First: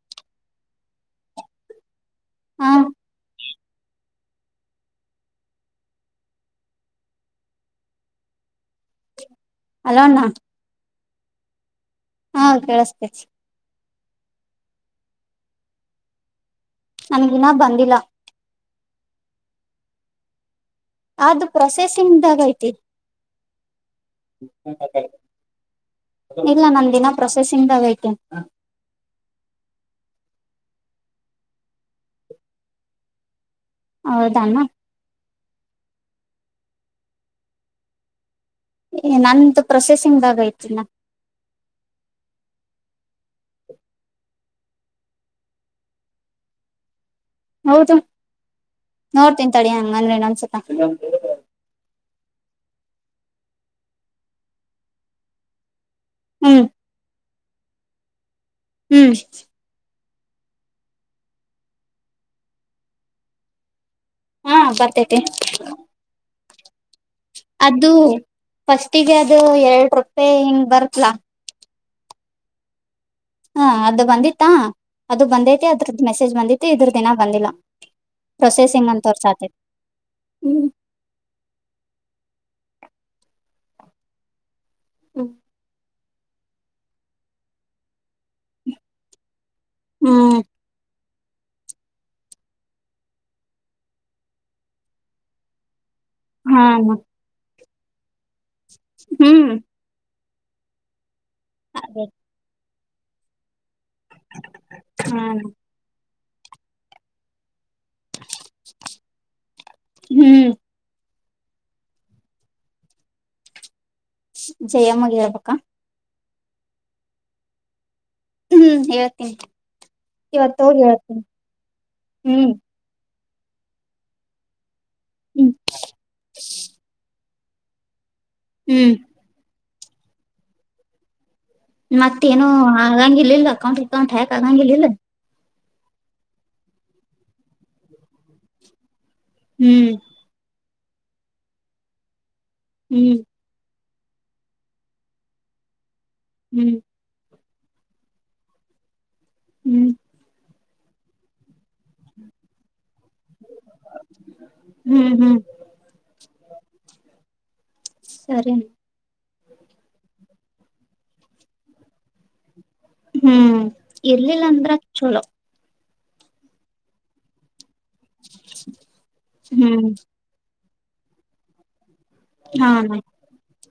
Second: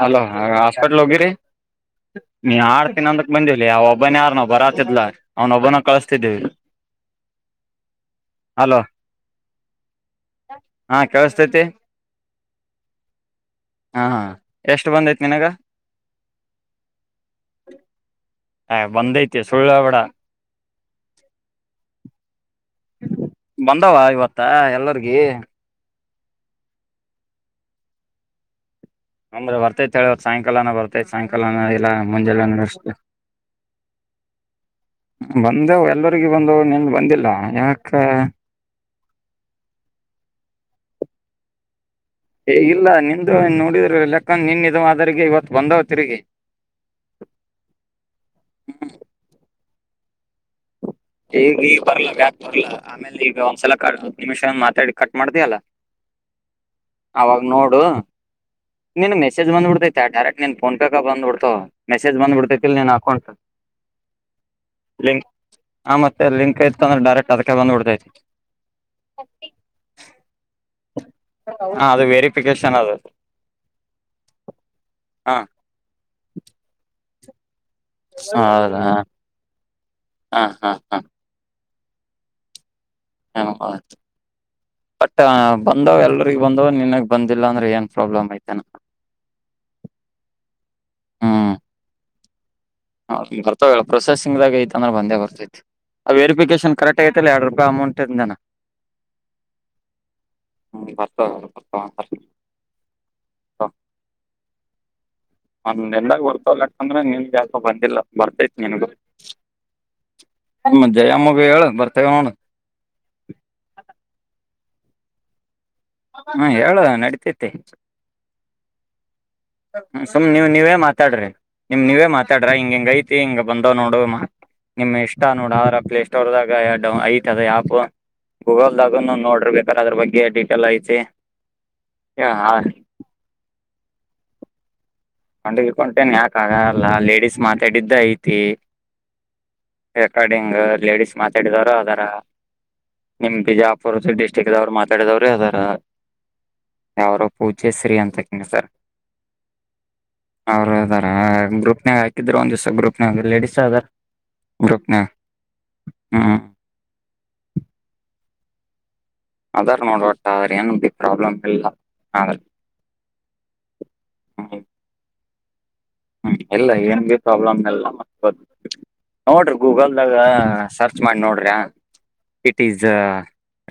Hello hospital ವಗೇರಿ ನೀ ಹಾ ಆಡ್ತೀಿ ಅಂದ ಬಂದಿ ಇಲ್ಲಿ ಅವ ಒಬ್ಬನ ಯಾರನೊಬ್ಬರಾತಿದ್ಲ ಅವ್ನೊಬ್ಬನ ಕಳಿಸತಿದೀವಿ ಅಲೋ ಹಲೋ್ಣ ಹಾ ಕೇಳಸ್ತೈತಿ ಹಾ ಕೇಳಿಸತೇ ಹಾ ಎಷ್ಟು ಬಂದೈತ್ ನಿನಗ ನನ್ಗಿನ ಬಂದಿಲ್ಲ ಹ ಬಂದೈತೆ ಸುಳ್ಳ ಬಡ ಅದು ಪ್ರೊಸೆಸಿಂಗ್ದಾಗ ಐತಿ ಬಂದಾವ ಇವತ್ತ ಎಲ್ಲರ್ಗಿ ಇಲ್ಲ ನನ್ ದಿನ ಪ್ರೊಸೆಸಿಂಗ್್ದಾಗಐತೆೆ ಅಂದ್ರೆ ಬರ್ತೈತ್ ಹೇಳಿವ ಸಾಯಂಕಾಲನ ಬರ್ತೈತಿ ಸಾಯಂಕಾಲನ ಇಲ್ಲಾ ಮುಂಜೆಂದಷ್ಟ‌. ಹೌದಾಮ ಬಂದೆವು ಎಲ್ಲರಿಗ ಬಂದು ನಿನ್ ಬಂದಿಲ್ಲ ಯಾಕ ನಂತು ಪ್ರೊಸೆಸಿಂಗ್ದಾಗ ಆಯತಿಿಲ್ಲ ಏ ಇಲ್ಲ ನಿಂದು ನೋಡಿದ್ರರು ಲೆಕ್ಕ ನಿನ್ಿದ ಆದ್ರರಿಗೆ ಇವತ್ತು ಬಂದವ ತಿರುಗಿ ಹೌದು ನೋಡ್ತನ್ಂತಳ ಹ ಹಂಗ ರನ ಸತ ಈಗ ಈ ಬರ್ಲ ಬರ್ಲ ಆಮೇಲೆ ಈಗ ಒಂದ್ಸಲ ಹ ನಿಮಿಷ ಮಾತಾಡಿ ಕಟ್ ಮಾಡ್ದ ಅಲ್ಲ ಹ್ಮ್ ಅವಾಗ ನೋಡು ಹ್ಮ್ ನೀನು ಮೆಸೇಜ್ ಬಂದಬ ಬಿಡ್ತೈ ಡೈರೆಕ್ಟ್ ನೀನ್ ಫೋನ್ಪೇ ಕ ಬಂದ್ಬಿಡ್ತ ಮೆಸೇಜ್ ಬಂದಬ ಬಿಡ್ತೇತಿಲ್ ನಿನ್ ಅಕೌಂಟ್ ಹಾ ಬರ್ತೇತಿ ಮತ್ತ ಲಿಂಕ್ಯತ ಅಂದ್ರಡರೆಕ್ಟ್ ಅದು ಫಸ್ಟಿಗೆ ಅದು ಎರಡು ರೂಪಾಯಿ ಹಿಂಗ್ ಬರ್ತ್ಲಾ ಹ ಅದು ವೆರಿಫಿಕೇಶನ್ ಅದದು ಹಾ ಅದು ಬಂದಿತ್ತಾ ಅದು ಹ ಬಂದೈತಿ ಅದ್ರದ್ದ ಮೆಸೇಜ್ ಬಿತ್ತು ಇದ್ರ ದಿನ ಬಂದಿಲ್ಲಾ ಹೌದಾ ಪ್ರೊಸೆಸಿಂಗ್ ಅಂತವ್ರ ಸಾಧ್ಯತೆ ಹ ಹ್ಮ ಹಾ ಹ ಬಟ್ ಬಂದವ ಎಲ್ಲ ಬಂದ ನಿನ್ಗ್ ಬಂದಿಲ್ಲ ಅಂದ್ರೆ ಏನ್ ಪ್ರಾಬ್ಲಮ್ ಐತೆನ ಹ್ಮ್ ಹ ಬರ್ತಾವಲ್ಲ ಪ್ರೊಸೆಸಿಂಗ್ದಾಗ ಐತ ಅಂದ್ರೆ ಬಂದೇ ಬರ್ತತೆ ಆ ಹಾ ವೆರಿಫಿಕೇಶನ್ ಅಣ್ಣ ಕರೆಟ್ಗಐಲ್ಲ ಹೇಳ ಅಮೌಂಟೆ ನ ಹ್ಮ್ ಹ್ಮ್ ಬರ್ ಹ ಅದೇ ಹ ಹಾ ಅಣ್ಣ ಎ ಅಂದ್ರೆ ನೀ ಜಾಸ್ತಿ ಬಂದಿಲ್ಲ ಬರ್ತತಿ ಹ್ಮ್ ನನಗಮ್ಮ ಜಯಮ್ಮ ವೇ ಬರ್ತ ಹ ಜಯಮ್ಮಗಿರಬೇಕಕ್ಕಾ ಹಾ ಹೇಳದ ನಡತೇತೆ ಹ್ಮ್ ಎ ಹ್ಮ ಸುಮ್ ನೀವ್ ನೀವೇ ಮಾತಾಡ್ರಿ ನಿಮ್ ನೀವೇ ಮಾತಾಡ್ರ ಹ್ಮ್ ಹಿಂಗಗೆಂಗ ಐತ್ ಹಿಂಗ ಬಂದವ್ ನೋಡ ನಿಮ್ ಇಷ್ಟ ನೋಡ ಹ್ಮ್ ಆ ಪ್ಲೇ ಸ್ಟೋರ್ದಾಗ ಐ ತದ ಯಾಪ ಹ್ಮ್ ಗೂಗಲ್ದಾಗ ನೋಡ್ರಿಬೇಕು. ರ್ ಅದ್ರ ಬಗ್ಗೆ ಡೀಟೇಲ್ ಐತಿ ಮತ್ತೇನು ಆಗಂಗ ಇಲ್ಲ್ಕೊಂಡ ಠಕಾಗಗೆಿಲ್ಲಲ್ಲ ಕೊಂಡಗಕಂೇನೆ ಯಾಕ ಆಗಲ್ಲ ಲೇಡಿಸಸ್ ಮಾತಾಡಿದ್ದ ಐತಿ. ಹ್ಮ್ ಎಕಾಡೆಂಗರ್ ಲೇಡಿಸಸ್ ಮಾತಾಡಿದವರು ಅದರ ಹ್ಮ್ ನಿಮಜ ಪರೋಸ ಡ್ಟಿಕ್ ದವರು ಮಾತಡಿದವ್ರೆ ಅದರ ಹ್ಮ್ ಯರು ಪೂಜೆಸ್ರಿೀ ಅಂತಕ್ಕಂಗ ಸರ್ ಹ್ಮ್ ಅವರು ಅದಾರ ಗ್ರೂಪ್ ನಾಗ ಹಾಕಿದ್ರರು ಒಂದ್ಿವ್ಸ ಗ್ರೂಪ್, ಲೇಡಿಸಸ್ ಅದ ಗ್ರಪ್ನ ಹ್ಮ್ ಹ್ಮ್ ಹ್ಮ್. ಸರಿೇ ಅದಾರ್ ನೋಡ್ುವಟ್ಟ ಆದ್ರ ಏನು ಪ್ರಾಬ್ಲಮ್ ಇಲ್ಲ ಆದ್ರೆ. ಹ್ಮ್ ಇರ್ಲಿಲ್ಲ ಅಂದ್ರ ಚಲೋ ಹ್ಮ್ ಎಲ್ಲ ಏನ್ ಬಿ ಪ್ರಾಬ್ಲಮ್ ಎಲ್ಲ ನೋಡ್ರಿ ಹ್ಮ್ ಗೂಗಲ್ದಾಗ ಸರ್ಚ್ ಮಾಡಿ ನೋಡ್ರಿ ಇಟ್ ಹಾ ಈಸ್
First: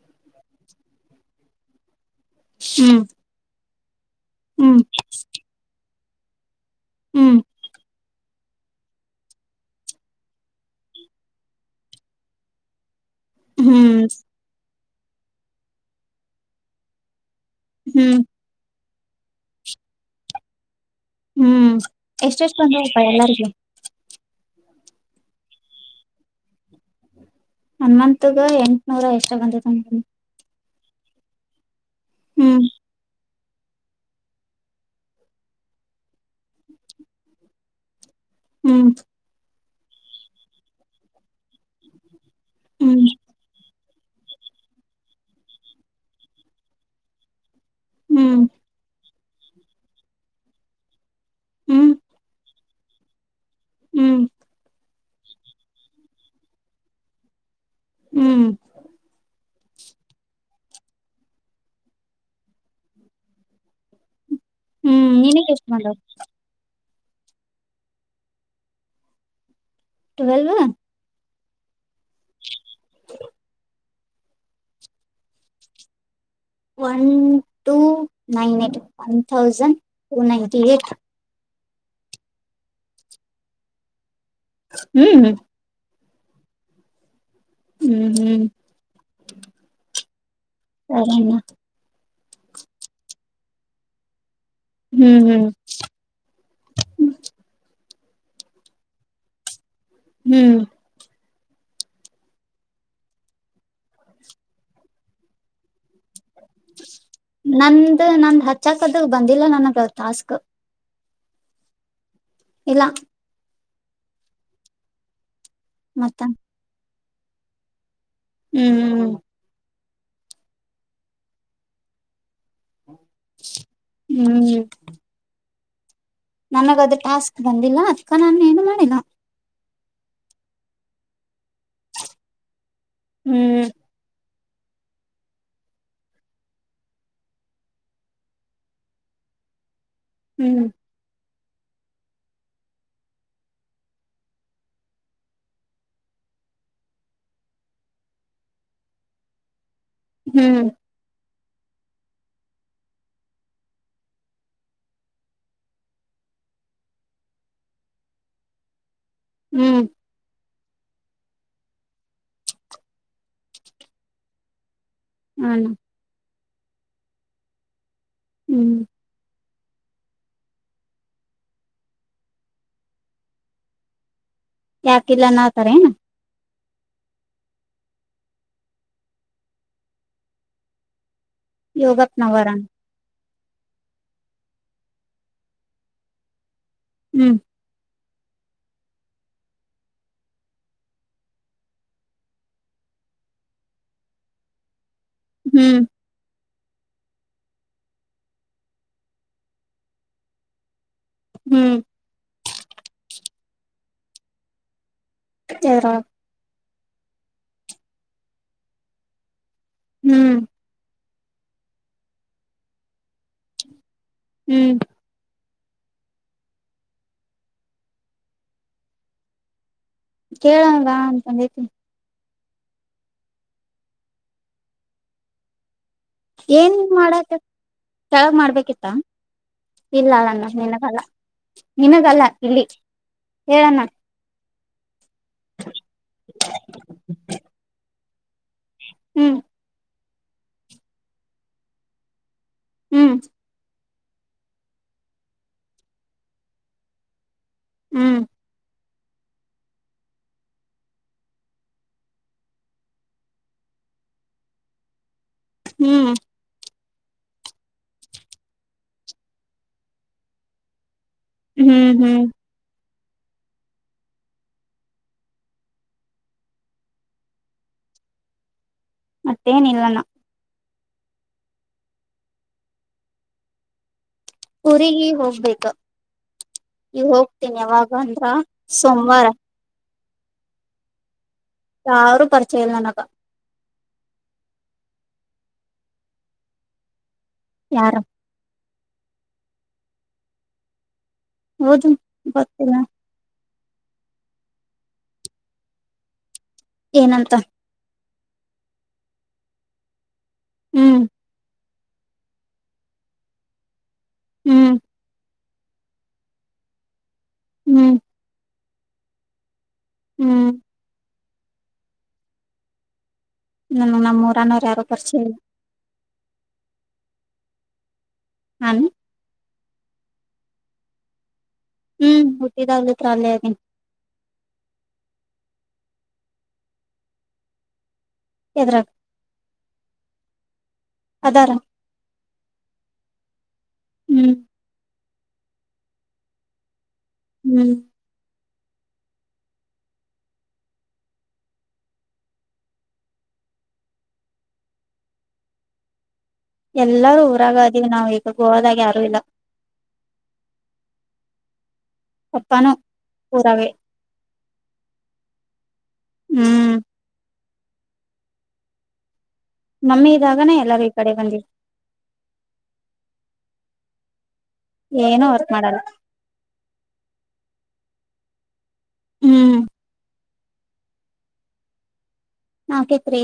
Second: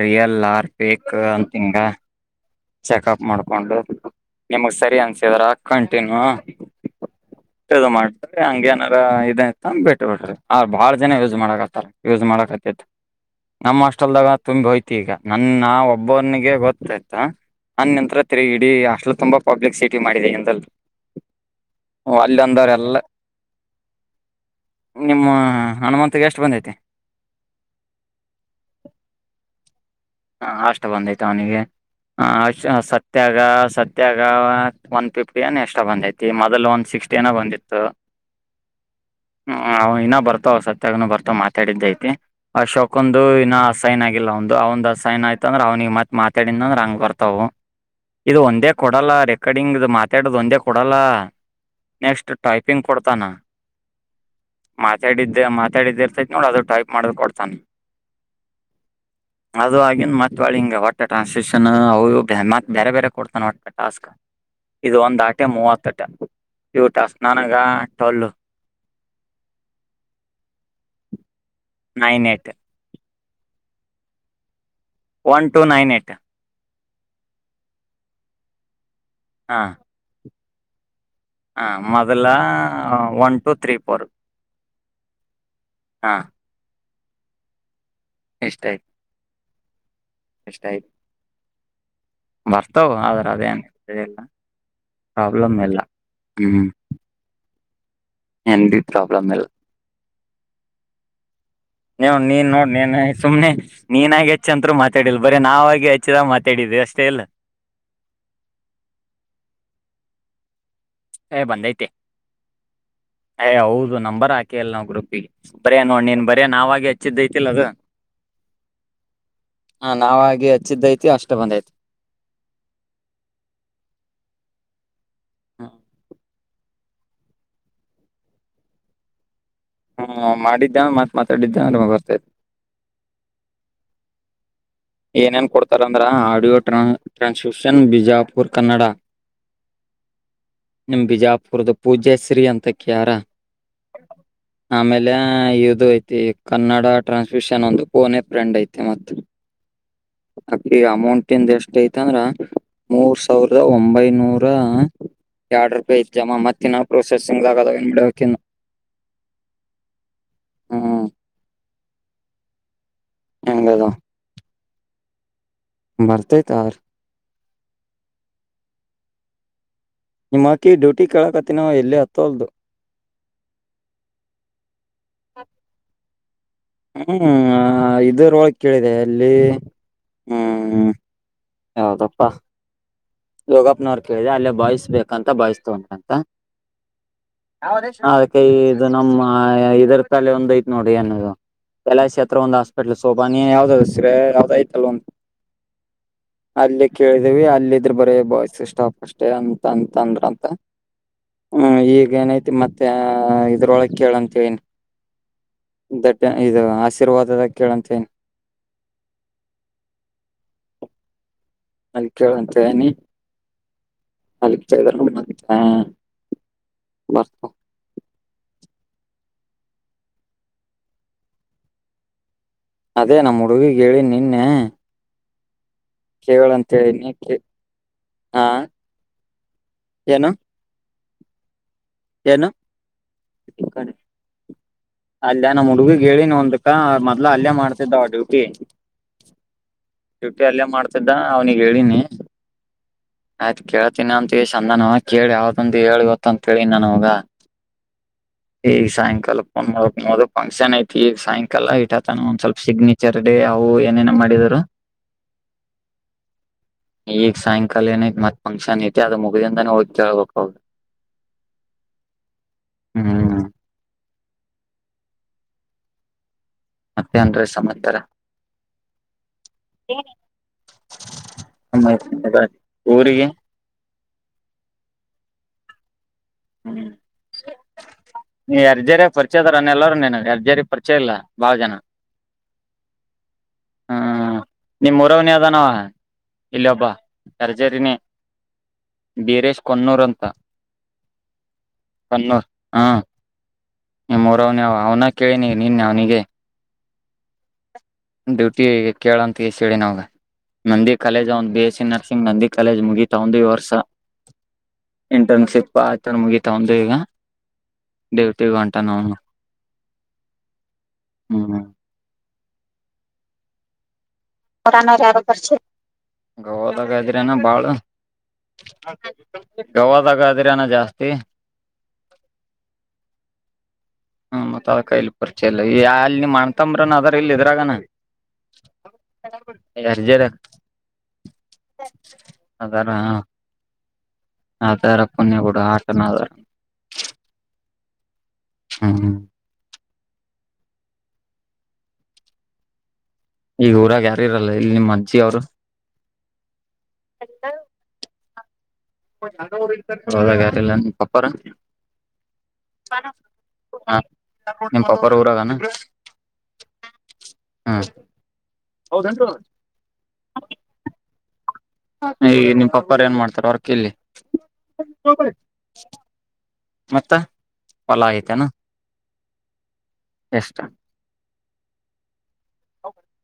ರಿಯಲ್ ಲಾರ್ ಪೇಕ್ ಅಂತಂಗ ಹ್ಮ್ ಚೆಕಪ್ ಮಾಡ್ಕೊಂಡು ನಿಮಗ್ ಹ್ಮ್ ಸರಿ ಅನ್ಸಿದ್ರ ಕ ಮತ್ತೇನು ಹ್ಮ್ ಇದು ಮಾಡ ಹಂಗ ಏನಾರ ಇದೆ ಅಂತ ಬಿಟ್ಟ ಬಿಟ್ರಿ ಆ ಬಾಳ ಜನ ಯೂಸ್ ಮಾಡಕತ್ತಾರ ಯೂಸ್ ಮಾಡಕ್ತಿತ್ ನಮ್ಮ ಹ್ಮ್ ಅಷ್ಟಲ್ದಾಗ ತುಂಬಿ ಭ ಈಗ ನನ್ನ ಒಬ್ಬವನಿಗೆ ಗೊತ್ತಾಯತಿ ಹಾ ಅನ್ ಹ್ಮ್ ನಂತ್ರ ತಿೆರಗಿಡಿ ಅಷ್ಟ ತುಂಬಾ ಪಬ್ಲಿಕ್ ಸಿಟಿ ಮಾಡಿದೆ ಎಲ್ ಹ್ಮ್ ಎಷ್ಟ ಎಷ್ಟು ಬಂದ ಹಪಾ ಎಲ್ಲಾರ್ಗ ನಿಮ್ಮ ಹನುಮಂತಗೆ ಎಷ್ಟು ಬಂದೈತಿ ಹನ್ ಮತ್ಗ ಎಂಟನೂರ ಎಷ್ಟ ಬಂದ ತಿ ಹ ಅಷ್ಟ ಬಂದೈ್ತ ಅವನಿಗೆ ಹ್ಮ್ ಹ ಸತ್ಯ ಈಗ ಸತ್ಯಾಗ ಒನ್ ಫಿಫ್ಟಿ ಎಷ್ಟ ಬಂದೈತಿ ಮೊದಲ್ ಒನ್ ಸಿಕ್ಸ್ಟಿನ ಬಂದಿತ್ತು ಹ್ಮ್ ಹ್ಮ ಇನ ಬರ್ತ ಅವ ಸತ್ಯಾಗನ ಬರ್ತವ ಮಾತಾಡಿದ್ದ ಐತಿ ಆ ಶಾಕ ಹ್ಮ್ ಒಂದು ಇನ್ನ ಸೈನ್ ಆಗಿಲ್ಲ ಒಂದು ಅವಂದು ಸೈನ್ ಆಯತ ಅಂದ್ರ ಅವನಿಗೆ ಮತ್ ಮಾತಾಡಿದಂದ ರಂಗ್ ಬರ್ತವು ಇದು ಹ್ಮ್ ಒಂದೇ ಕೊಡಲ್ಲ ರೀ ಕಡಿಂಗ ಮಾತಾಡದು ಒಂದೇ ಕೊಡಲ್ಲ ಹ್ಮ್ ನೆಕ್ಸ್ಟ್ ಟೈಪಿಂಗ್ ಕೊಡ್ ತನ ಹ್ಮ್ ಹ್ಮ್ ಮಾತಾಡಿದ್ದ ಮಾತಾಡಿದರ್ತ ನೋಡ ಅದು ಟೈಪ್ ಮಾಡ್ ಕೊಡ್ತಾನ ಹ್ಮ್ ಹ ಅದು ಆಗ ಮತ್ಳಿ ಹಿಂಗಗೆ ಹೊಟ್ಟೆ ಟ್ರಾನ್ಸಿಕ್ಷನ್ ಅತ್ ಬೇರೆ ಬೇರೆ ಕೊಡ್ತಾನ ಟಾಸ್ಕ್ ಇದು ಹ್ಮ್ ಒಂದು ಆಟೆ ನಿನಗ್ ಎಷ್ಟ ಮೂವತ್ತು ಬಂದವ ಟನ್ ಇಟಾಸ್ಕ್ ನಾನ್ ಗ ಟೊಳ್ಳು twelve nine eight one two nine eight one two nine eight one thousand two nine [unintelligible] ಹ ಮೊದಲ ಒನ್ ಟೂ ತ್ರೀ ಫೋರ್ ಹ್ಮ್ ಹ್ಮ್ ಹಾ ಹ್ಮ್ ಹ್ಮ್ ಇಷ್ಟ ಎಷ್ಟಯ್ತು ಸರಿನಾ ಬರ್ತವ ಆದ್ರ ಅದೇ ಅ ಸರಿಕ ಹ್ಮ್ ಹ್ಮ್ ಪ್ರಾಬ್ಲಮ್ ಎಲ್ಲ ಹ್ಮ್ಮ ಎಟ ಪ್ರಾಬ್ಲಲ್ಲ [unintelligible] ಹ್ಮ್ ನೀ ನೀನ್ ನೋಡ್ ನೀನ್ ಸುಮ್ನೆ ನೀನಾಗಿ ಹೆಚ್ಚ ಅಂತರು ಮಾತಾಡಿಲ್ ಬರೀ ನಾವಗ ಹೆಚ್ಚಿದ ನಂದು ನನ್ ಹಚ್ಚಾಕದ ಬಂದಿಲ್ಲ ನನ್ನ ಟಾಸ್ಕ್ ಏ ಬಂದೈತೆ ಇಲ್ಲ ಹೇ ಹೌದು ನಂಬರ್ ಹಾಕಿ ಅಲ್ಲ ನಾವು ಗ್ರೂಪ್ಗೆ ಬರೇ ನೋಡ್ ಮತ್ತ ನೀನ್ ಬರೇ ನಾವಾಗ ಐತಿಲ್ಲ ಅದು ಹ್ಮ್ ಹ್ಮ್ ಹ್ಮ್ ಹಾ ನಾವಾಗಿ ಹಚ್ಚಿದ್ದೈತಿ ಅಷ್ಟ ಬಂದೈತಿ ಹ್ಮ್ ಹಾ ನನಗ ಅದು ಟಾಸ್ಕ್ ಬಂದಿಲ್ಲ ಅದ್ಕ ನಾನ ಏನು ಮಾಡಿಲ್ಲ ಹ್ಮ್ ಮಾಡಿದ್ದ ಮಾತ್ ಮಾತಾಡಿದ್ದ ಬರ್ತಾತಿ ಹ್ಮ್ ಏನೇನ್ ಕೊಡ್ತಾರಂದ್ರ ಆಡಿಯೋ ಟ್ರಾನ್ಸ್ಲಿಷನ್ ಬಿಜಾಪುರ್ ಕನ್ನಡ. ಹ್ಮ್ ನಿಮ್ಮ ಬಿಜಾಪುರದ. ಪೂಜ್ಯಶ್ರೀ ಅಂತ ಯಾರ ಆಮೇಲೆ ಇದು ಐತಿ ಕನ್ನಡ ಟ್ರಾನ್ಸ್ಮಿಷನ್ ಒಂದು ಪೋನ ಫ್ರೆಂಡ್ ಐತಿ ಮತ್ತ ಹ್ಮ್ ಆಕೆಗೆ ಅಮೌಂಟ್ ಎಷ್ಟ ಐತ ಅಂದ್ರ ಮೂರ್ ಸಾವಿರದ ಒಂಬೈನೂರ ಎರಡು ರೂಪಾಯಿ ಇನ್ನ ಜಮಾ ಮತ್ತನ್ನ ಪ್ರೊಸೆಸಿಂಗ್ ಆಗದ ಏನ್ ಬಿಡವಕಂದು ಹ್ಮ್ ಹೆಂಗದುವು ಹಣ ಬರ್ತೈತ ಹ್ಮ್ ನಿಮ್ಮಕ್ಕಿ ಡ್ಯೂಟಿ ಕೇಳಕತ್ತಿನವ ಎಲ್ಲ ಹತ್ತೊಲ್ದು ಯಾಕಿಲ್ಲ ಅನಾತರೇನು ಹ್ಮ್ ಇದರ ಒಳಗೆ ಕೇಳಿದೆ ಅಲ್ಲಿ ಹ್ಮ್ ಯೋಗಪ್ನವರಾಮ ಯೋಗಪ್ನವ್ರು ಕೇಳಿದೆ ಅಲ್ಲೇ ಬಾಯ್ಸ್ ಬೇಕಂತ ಬಾಯ್ಸ್ ತಗೊಂತಾರಂತಾ ಹ್ಮ್ [unintelligible] ಇದು ನಮ್ಮ ಇದ್ರ ತಲೆ ಒಂದ ಐತೆ ನೋಡಿ ಏನದು ತಲಾಶಿ ಹತ್ರ ಒಂದು ಹಾಸ್ಪಿಟ್ಲ್ ಸೋಪಾನ ಯಾವ್ದ್ರ ಯಾವ್ದಐತಲ್ವಾ ಹ್ಮ್ ಅಲ್ಲೇ ಕೇಳಿದೇವಿ ಅಲ್ಲ ಇದ್ರ ಬರೇ ಬಾಯ್ಸ ಸಾಫ್ಟ್ ಅಷ್ಟೇ ಅಂತ ಅಂತ ಅಂದ್ರ ಅಂತ ಹ್ಮ್ ಈಗ ಏನೈತಿ ಮತ್ತೆ [unintelligible] [unintelligible] ಇದು ಆಶೀರ್ವಾದ ಕೇಳಂತೇನೆ ಹ್ಮ್ ಅದ ಕೇಳುವಂತ ನಿ ಹ್ಮ್ [unintelligible] ಹಾ ಬರ್ತ ಕೇಳವಾ ಅಂತಂದೇತಿನಿ ಅದೇ ನಮ್ಮ ಹುಡುಗಿಗ್ ಹೇಳಿ ನಿನ್ನೆ ಕೇಳ ಅಂತ ಏನ್ ಹೇಳಿನಿ ಮಾಡಕ ಕೆಳಗ್ ಹ ಮಾಡ್ಬೇಕಿತ್ತ ಇಲ್ಲ ಏನು ಅನ್ನ ನಿನಗಲ್ಲ ನಿಮಗಲ್ಲ ಏನು ಇಲ್ಲಿ ಹೇಳಣ ಅಲ್ಲೇ ನಮ್ಮ್ ಹುಡುಗಗ್ ಹೇಳಿ ಒಂದಕ್ಕ ಮೊದ್ಲು ಅಲ್ಲೇ ಮಾಡ್ತಿದ್ದವ ಅಡ್ಡು ಹ್ಮ್ಮ್. [inaudible] ಹ್ಮ್ ಶ್ಯುಟಿ ಅಲ್ಲೇ ಮಾಡ್ತಿದ್ದ ಅವ್ನಿಿಗೆ ಹೇಳಿನಿ ಹ್ಮ್ ಆಯ್ತು ಕೇಳ ಿನ ಅಂತೇಳ ಚಂದಾನ ಕೇಳಿ ಯಾವ್ದಂದು ಹೇಳಿ ಗೊತ್ತ ಅಂತೇಳಿ ನಾನ ಹೋಗ ಹ್ಮ್ ಈ ಸಾಯಂಕಾಲ ಒದು ಫಂಕ್ಷನ್ ಐತಿ ಈ ಸಾಯಂಕಾಲ ಇಟ ತನ ಒಂದ್ ಸ್ವಲ್ಪ ಸಿಗ್ನೇಚರ್ ಡೇ ಅವು ಏನೇನ ಮಾಡಿದರು ಹ್ಮ್ ಈಗ ಸಾಯಂಕಾಲ ಏನ ಮತ್ ಫಂಕ್ಷನ್ ಐತಿ ಅದು ಮುಗ್ದಿಂದಾನೇ ಹೋಗಿ ಕೇಳ್ಬೇಕ ಹ್ಮ್ ಹ್ಮ್ ಹ್ಮ್ ಮತ್ತೆ ಅನ್್ರೆ ಸಮಾಚರ ಮತ್ತೇನಿಲ್ಲನ ಮ್ಮ್ತ [unintelligible] ಊರಿಗೆ ಊರಿಗೆ ಹೋಗ್ಬೇಕ ಇ ಹೋಗ್ತೀನ್ಯವಾಗ ಅಂದ್ರ ಸೋಮವಾರ ಅರ್ಜಾರಿ ಪರಿಚಯ ಇಲ್ಲ ಬಾಳ ಜನ ಸಾವಿರ್ ಚೇ ನನಕ ಹ್ಮ್ ನಿಮ್ಮ್ ರವನಿ ಅದಾನ ಇಲ್ಲಿ ಒಬ್ಬ ಸರ್ಜರಿನ ಯಾರ ಬಿರೇಶ್ ಕೊನ್ನೂರಂತ ಹೌದು ಗೊತ್ತಿಲ್ಲ ನಿಮ್ಮರ ಅವ್ನ ಅವನ ಕೇಳಿನಿ ನಿನ್ನೆ ಅವ್ನಿಗೆ ಏನಂತ ಡ್ಯೂಟಿ ಈ ಕೇಳಂತ ಎಸ್ ಹೇಳಿ ನಾವಗ ನಂದಿ ಹ್ಮ್ ಕಲೇಜ ಒಂದ ಬೇ ನರಸಿಂಗ್ ನಂದಿ ಕಾಲೇಜ್ ಮುಗಿತಾ ಒಂದು ಈ ವರ್ಷ ಹ್ಮ್ ಇಂಟರ್ನ್ಶಿಪ್ ಆಥ ಮುಗೀಿತ ಒಂದು ಈಗ ಹ್ಮ್ ದೇವತೆ ಗಂಟ ತ ನ [unintelligible] ಹ್ಮ್ ಹ್ಮ ಹಾ ಹ್ಮ ನಮ್ಮ ಹೊರಾಾನ ಜರಬರ್ ಗವದಾಗಾದ್ರನ ಬಾಳ ನಾನು ಹ ಗವದಾಗದಿ್ರಾನ ಜಾಸ್ತಿ ಹ್ಮ್ ಹುಟ್ಟಿದಾಗಲತ್ರ ಅಲ್ಲ ಅದ ಹ್ಮ ಮತ್ತತ್ ಅದ ಕೈಲಿ ಪರಿಚಯಲ್ಲ ಈ ಅಲ್ಲಿ ನೀ ಮಾಡ್ತಂಬ್ರನ್ ಅದ್ರ ಇಲ್ಲಿ ಇದ್ರಾಗನ ಎದ್ರಾಗ ರ್ಜ ಅದಾರ ಹ್ಮ್ ಹಾ ತಾರ ಕೊನ್ನ ಕಡ ಆಟ ನ ಆದಾರ ಹ್ಮ್ ಹ್ಮ್ ಹ್ಮ ಈಗ ಊರಾಗ ಯಾರು ಇರಲ್ಲ ಇಲ್ಲಿ ನಿಮ್ಮ ಅಜ್ಜಿ ಅವರು ಎಲ್ಲಾರೂ ಊರಾಗದಗ ನಾವ್ ಗೋ ದಲ್ಲ ಪಪ್ಪ ಪಪ್ಪಾನು ಊರಾಗೆ ಹ ನಿಮ್ಮ ಪಾಪಾರ ಊರಾಗಾನ ಹ್ಮ್ ಹಾ ಹೌದಂು ಮಮ್ಮಿ ಇದಾಗನೆ ಎಲ್ಲಾರೂ ಈ ಕಡೆ ಬಂದಿವಿ ಈ ನಿಮ್ ಪಪ್ಪಾರ ಏನ್ ಮಾಡ್ತಾರ ಹೊರ ಕಲ್ಲಿ ಏನು ವರ್ಕ್ ಮಾಡಲ್ಲ ಮತ್ತ ಹೊಲ ಆಯ್ತ ನ ಹ್ಮ್ ಎಷ್ಟ ನಾಕೇತ್ೀ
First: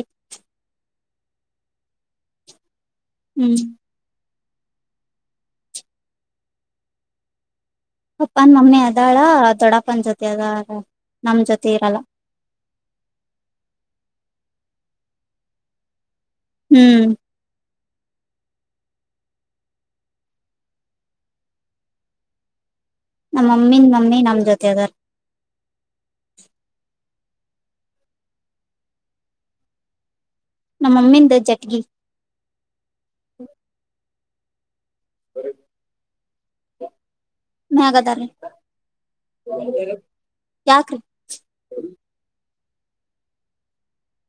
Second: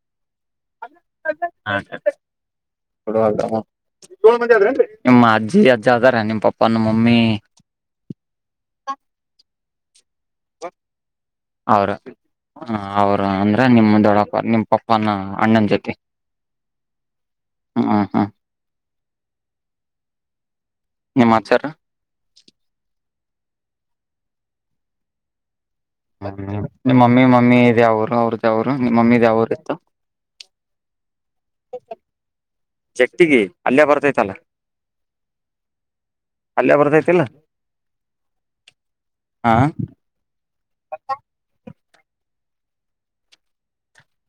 ಹ ಟ ಹ್ಮ್ ಹಲ್ ನಿಮ್ಮ ಅಜ್ಜಿ ಅಜ್ಜ ಅದಾರ ನಿಮ್ ಪಪ್ಪ ನಿಮ್ಮ ಮಮ್ಮಿ ಅಪ್ಪ ಅಂದ ಮನಿ ಅದಾಳ ದೊಡ್ಡಪ್ಪ ಪಂಜ ಅವರು ಅವರು ಅಂದ್ರೆ ನಿಮ್ಮ ದೊಡಪ್ಪ ನಿಮ ಪಪ್ಪಾನ ಅಣ್ಣನ ಜೊತೆ ಹ್ಮ್ ಹ್ಮ ಹ್ಮ್ ಹ್ಮ್ ನಿಮಾಚಾರ ನಮ್ಮಮ್ಮಿನ್ ಮಮ್ಮಿ ನಮ ಜೊತೆದಾರ ನಿಮ್ಮ್ ಮಮ್ಮಿ ಮಮ್ಮಿ್ಯಾವರು ಅವ್ರದ್ದ ಅವರು ನಿ್ ಮಮ್ಮಿದ ಯಾವರು ಇತ್ತು ನಮ್ಮಮ್ಮಿಿಂದ ಜಕ್ತಿಗ ಅಲ್ಲಯ ಬರ್ತೈತಲ್ಲ ಅಲ್ಲೇ ಬರ್ತೈತಿಲ್ಲ ಮ್ಯಾಗದರಿ ಹ ಯಾಕ್ರೀ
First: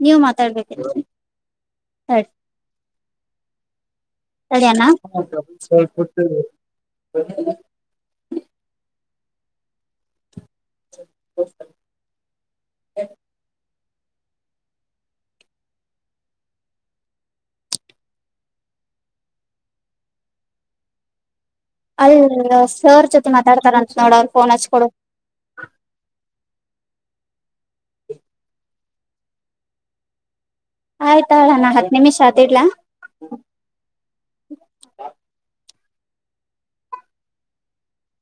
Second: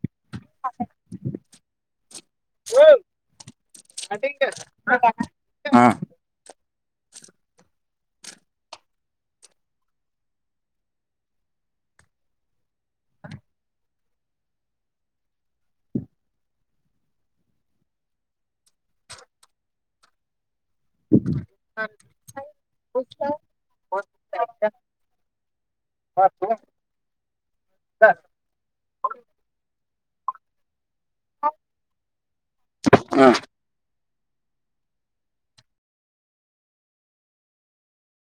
ನೀವು ಮಾತಾಡ್ಬೇಕರಿ ತಾಡಿ ಕರೇನ ಹ [unintelligible] [unintelligible] [unintelligible] ಅಲ್ಲ ಸರ್ ಜೊತೆ ಮಾತಾಡ್ತಾರಂತ ನೋಡ ಅವ ಫೋನ್ ಹಚ್ಕೊಡು ಹ. ಆಯ್ತಾಣಾ ಹತ್ ನಿಮಿಷ ಆ. ಇಡ್ಲಾ [unintelligible]